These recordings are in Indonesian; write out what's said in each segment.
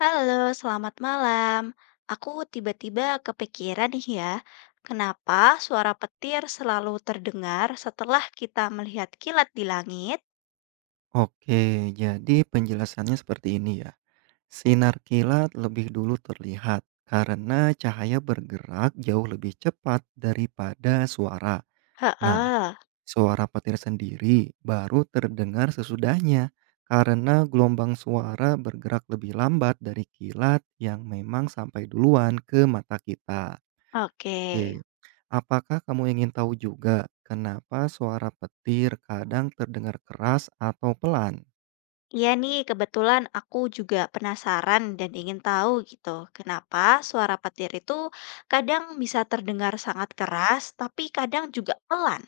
Halo, selamat malam. Aku tiba-tiba kepikiran nih ya, kenapa suara petir selalu terdengar setelah kita melihat kilat di langit? Oke, jadi penjelasannya seperti ini ya. Sinar kilat lebih dulu terlihat karena cahaya bergerak jauh lebih cepat daripada suara. Nah, Heeh, suara petir sendiri baru terdengar sesudahnya karena gelombang suara bergerak lebih lambat dari kilat yang memang sampai duluan ke mata kita. oke. Oke, apakah kamu ingin tahu juga kenapa suara petir kadang terdengar keras atau pelan? Iya nih, kebetulan aku juga penasaran dan ingin tahu gitu, kenapa suara petir itu kadang bisa terdengar sangat keras, tapi kadang juga pelan.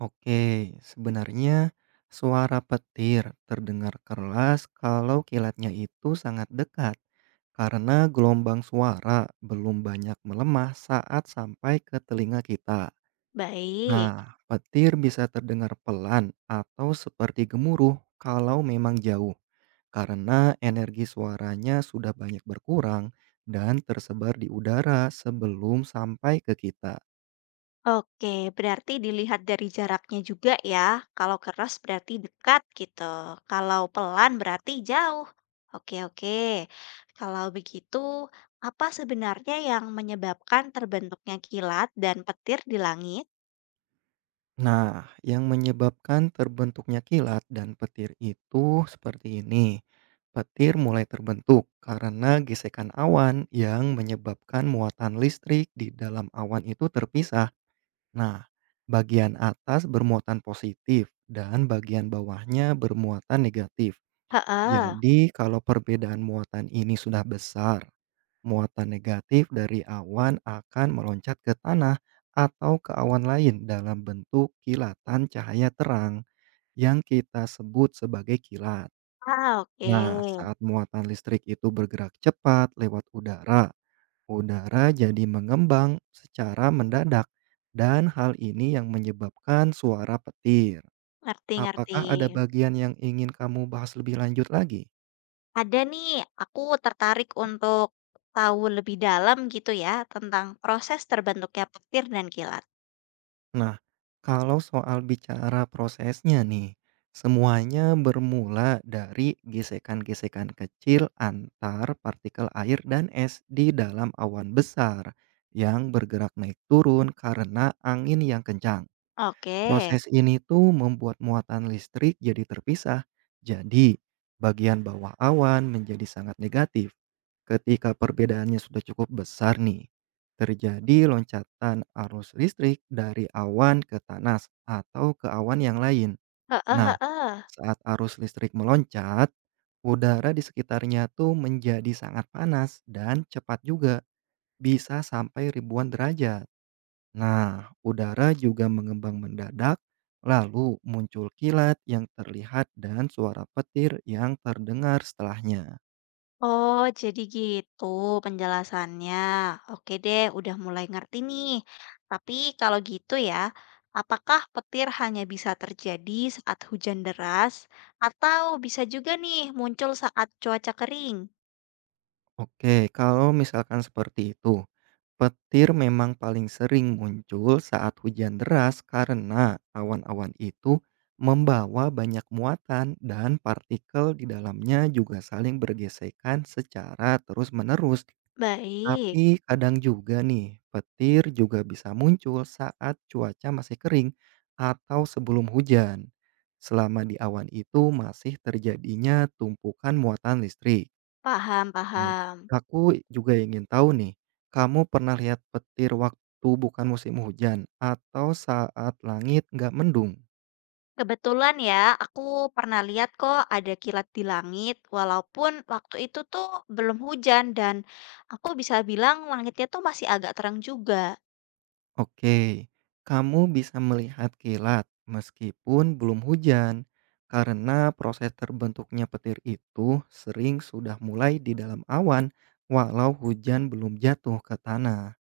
Oke, sebenarnya suara petir terdengar keras kalau kilatnya itu sangat dekat karena gelombang suara belum banyak melemah saat sampai ke telinga kita. Baik. Nah, petir bisa terdengar pelan atau seperti gemuruh kalau memang jauh karena energi suaranya sudah banyak berkurang dan tersebar di udara sebelum sampai ke kita. Oke, berarti dilihat dari jaraknya juga ya. Kalau keras berarti dekat gitu. Kalau pelan berarti jauh. Oke, oke. Kalau begitu, apa sebenarnya yang menyebabkan terbentuknya kilat dan petir di langit? Nah, yang menyebabkan terbentuknya kilat dan petir itu seperti ini. Petir mulai terbentuk karena gesekan awan yang menyebabkan muatan listrik di dalam awan itu terpisah. Nah, bagian atas bermuatan positif dan bagian bawahnya bermuatan negatif. Heeh. Jadi, kalau perbedaan muatan ini sudah besar, muatan negatif dari awan akan meloncat ke tanah atau ke awan lain dalam bentuk kilatan cahaya terang yang kita sebut sebagai kilat. Ah, oke. Nah, saat muatan listrik itu bergerak cepat lewat udara, udara jadi mengembang secara mendadak dan hal ini yang menyebabkan suara petir. Ngerti, ngerti. Apakah ada bagian yang ingin kamu bahas lebih lanjut lagi? Ada nih, aku tertarik untuk tahu lebih dalam gitu ya tentang proses terbentuknya petir dan kilat. Nah, kalau soal bicara prosesnya nih, semuanya bermula dari gesekan-gesekan kecil antar partikel air dan es di dalam awan besar yang bergerak naik turun karena angin yang kencang. Oke. Proses ini tuh membuat muatan listrik jadi terpisah. Jadi, bagian bawah awan menjadi sangat negatif. Ketika perbedaannya sudah cukup besar nih, terjadi loncatan arus listrik dari awan ke tanah atau ke awan yang lain. Heeh, Nah, heeh. saat arus listrik meloncat, udara di sekitarnya tuh menjadi sangat panas dan cepat juga, bisa sampai ribuan derajat. Nah, udara juga mengembang mendadak, lalu muncul kilat yang terlihat dan suara petir yang terdengar setelahnya. Oh, jadi gitu penjelasannya. Oke deh, udah mulai ngerti nih. Tapi kalau gitu ya, apakah petir hanya bisa terjadi saat hujan deras atau bisa juga nih muncul saat cuaca kering? Oke, kalau misalkan seperti itu, petir memang paling sering muncul saat hujan deras karena awan-awan itu membawa banyak muatan dan partikel di dalamnya juga saling bergesekan secara terus-menerus. Baik, Tapi kadang juga nih, petir juga bisa muncul saat cuaca masih kering atau sebelum hujan. Selama di awan itu masih terjadinya tumpukan muatan listrik. paham, Nih, paham. aku juga ingin tahu nih, kamu pernah lihat petir waktu bukan musim hujan atau saat langit nggak mendung? Kebetulan ya, aku pernah lihat kok ada kilat di langit, walaupun waktu itu tuh belum hujan dan aku bisa bilang langitnya tuh masih agak terang juga. Oke, kamu bisa melihat kilat meskipun belum hujan karena proses terbentuknya petir itu sering sudah mulai di dalam awan walau hujan belum jatuh ke tanah.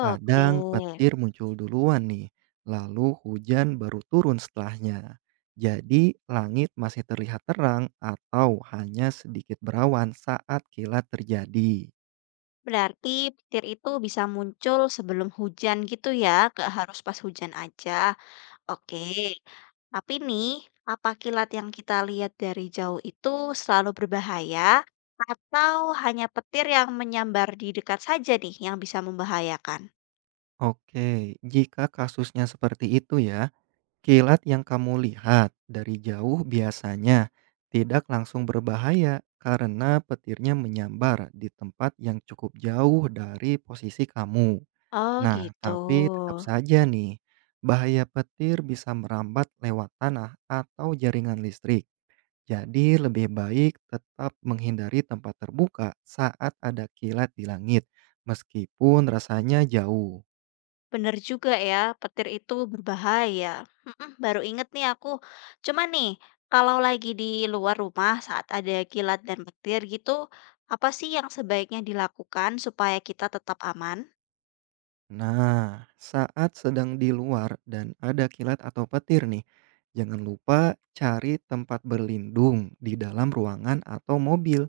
Kadang petir muncul duluan nih, lalu hujan baru turun setelahnya. Jadi langit masih terlihat terang atau hanya sedikit berawan saat kilat terjadi. Berarti petir itu bisa muncul sebelum hujan gitu ya, gak harus pas hujan aja. Oke, tapi nih, apa kilat yang kita lihat dari jauh itu selalu berbahaya atau hanya petir yang menyambar di dekat saja nih yang bisa membahayakan? Oke, jika kasusnya seperti itu ya, kilat yang kamu lihat dari jauh biasanya tidak langsung berbahaya karena petirnya menyambar di tempat yang cukup jauh dari posisi kamu. Oh Nah, gitu. tapi tetap saja nih, bahaya petir bisa merambat lewat tanah atau jaringan listrik. Jadi lebih baik tetap menghindari tempat terbuka saat ada kilat di langit, meskipun rasanya jauh. Bener juga ya, petir itu berbahaya. Mm-mm, baru inget nih aku. Cuma nih, kalau lagi di luar rumah saat ada kilat dan petir gitu, apa sih yang sebaiknya dilakukan supaya kita tetap aman? Nah, saat sedang di luar dan ada kilat atau petir nih, jangan lupa cari tempat berlindung di dalam ruangan atau mobil.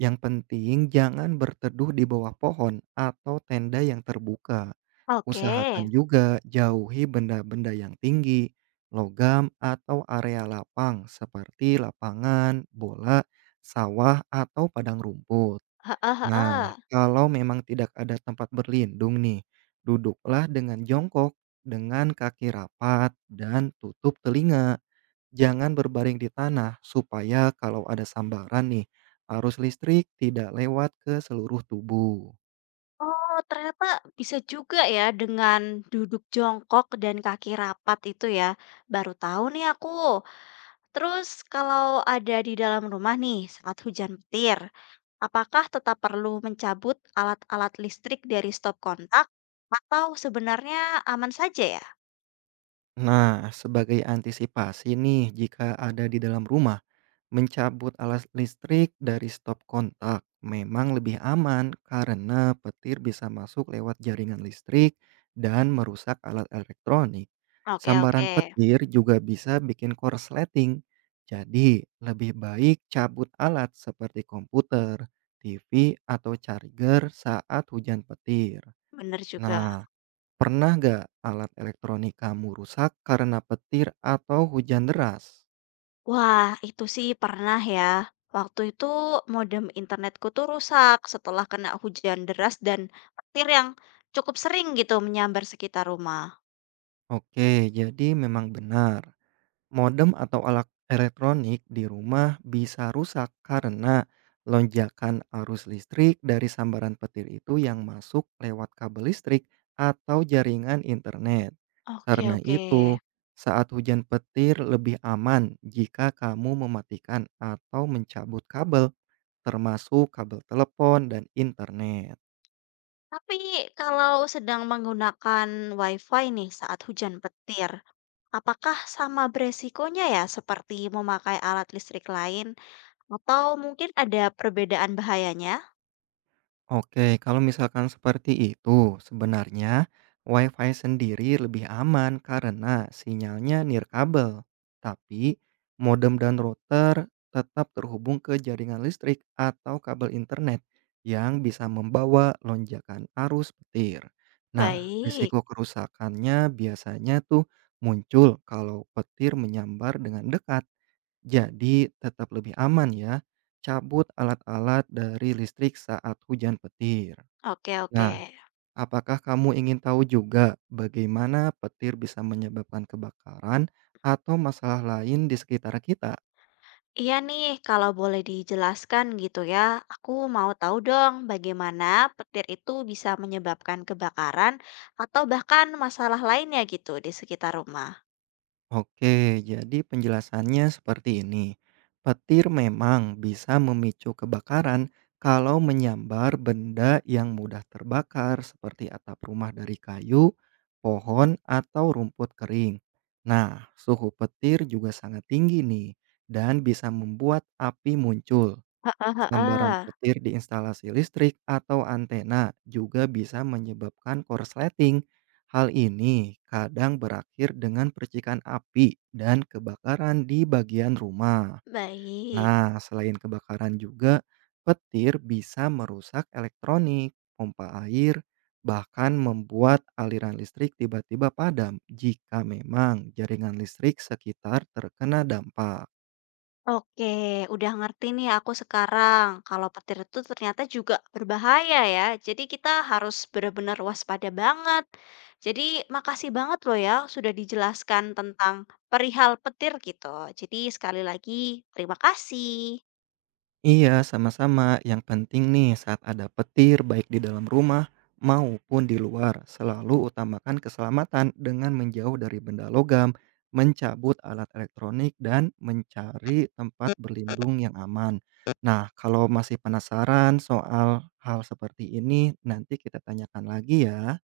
Yang penting jangan berteduh di bawah pohon atau tenda yang terbuka. Oke, Usahakan juga jauhi benda-benda yang tinggi, logam atau area lapang seperti lapangan, bola, sawah, atau padang rumput. heeh heeh. Nah, kalau memang tidak ada tempat berlindung nih, duduklah dengan jongkok, dengan kaki rapat dan tutup telinga. Jangan berbaring di tanah supaya kalau ada sambaran nih, arus listrik tidak lewat ke seluruh tubuh. Oh, ternyata bisa juga ya dengan duduk jongkok dan kaki rapat itu ya. Baru tahu nih aku. Terus kalau ada di dalam rumah nih saat hujan petir, apakah tetap perlu mencabut alat-alat listrik dari stop kontak atau sebenarnya aman saja ya? Nah, sebagai antisipasi nih jika ada di dalam rumah, mencabut alas listrik dari stop kontak memang lebih aman karena petir bisa masuk lewat jaringan listrik dan merusak alat elektronik. Oke, Sambaran oke. petir juga bisa bikin korsleting. Jadi, lebih baik cabut alat seperti komputer, TV, atau charger saat hujan petir. Bener Nah, juga. pernah nggak alat elektronik kamu rusak karena petir atau hujan deras? Wah, itu sih pernah ya. Waktu itu modem internetku tuh rusak setelah kena hujan deras dan petir yang cukup sering gitu menyambar sekitar rumah. Oke, jadi memang benar. Modem atau alat elektronik di rumah bisa rusak karena lonjakan arus listrik dari sambaran petir itu yang masuk lewat kabel listrik atau jaringan internet. Oke, Karena oke. itu, saat hujan petir lebih aman jika kamu mematikan atau mencabut kabel, termasuk kabel telepon dan internet. Tapi kalau sedang menggunakan WiFi nih saat hujan petir, apakah sama beresikonya ya seperti memakai alat listrik lain? Atau mungkin ada perbedaan bahayanya? Oke, kalau misalkan seperti itu, sebenarnya WiFi sendiri lebih aman karena sinyalnya nirkabel, tapi modem dan router tetap terhubung ke jaringan listrik atau kabel internet yang bisa membawa lonjakan arus petir. Nah, Baik, risiko kerusakannya biasanya tuh muncul kalau petir menyambar dengan dekat, jadi tetap lebih aman ya, cabut alat-alat dari listrik saat hujan petir. oke oke. Nah, apakah kamu ingin tahu juga bagaimana petir bisa menyebabkan kebakaran atau masalah lain di sekitar kita? Iya nih, kalau boleh dijelaskan gitu ya, aku mau tahu dong bagaimana petir itu bisa menyebabkan kebakaran atau bahkan masalah lainnya gitu di sekitar rumah. Oke, jadi penjelasannya seperti ini. Petir memang bisa memicu kebakaran kalau menyambar benda yang mudah terbakar seperti atap rumah dari kayu, pohon, atau rumput kering. Nah, suhu petir juga sangat tinggi nih dan bisa membuat api muncul. Heeh, Sambaran heeh. petir di instalasi listrik atau antena juga bisa menyebabkan korsleting. Hal ini kadang berakhir dengan percikan api dan kebakaran di bagian rumah. Baik. Nah, selain kebakaran juga, petir bisa merusak elektronik, pompa air, bahkan membuat aliran listrik tiba-tiba padam jika memang jaringan listrik sekitar terkena dampak. Oke, udah ngerti nih aku sekarang kalau petir itu ternyata juga berbahaya ya. Jadi kita harus benar-benar waspada banget. Jadi makasih banget loh ya sudah dijelaskan tentang perihal petir gitu. Jadi sekali lagi terima kasih. Iya, sama-sama. Yang penting nih saat ada petir baik di dalam rumah maupun di luar, selalu utamakan keselamatan dengan menjauh dari benda logam, mencabut alat elektronik dan mencari tempat berlindung yang aman. Nah, kalau masih penasaran soal hal seperti ini, nanti kita tanyakan lagi ya.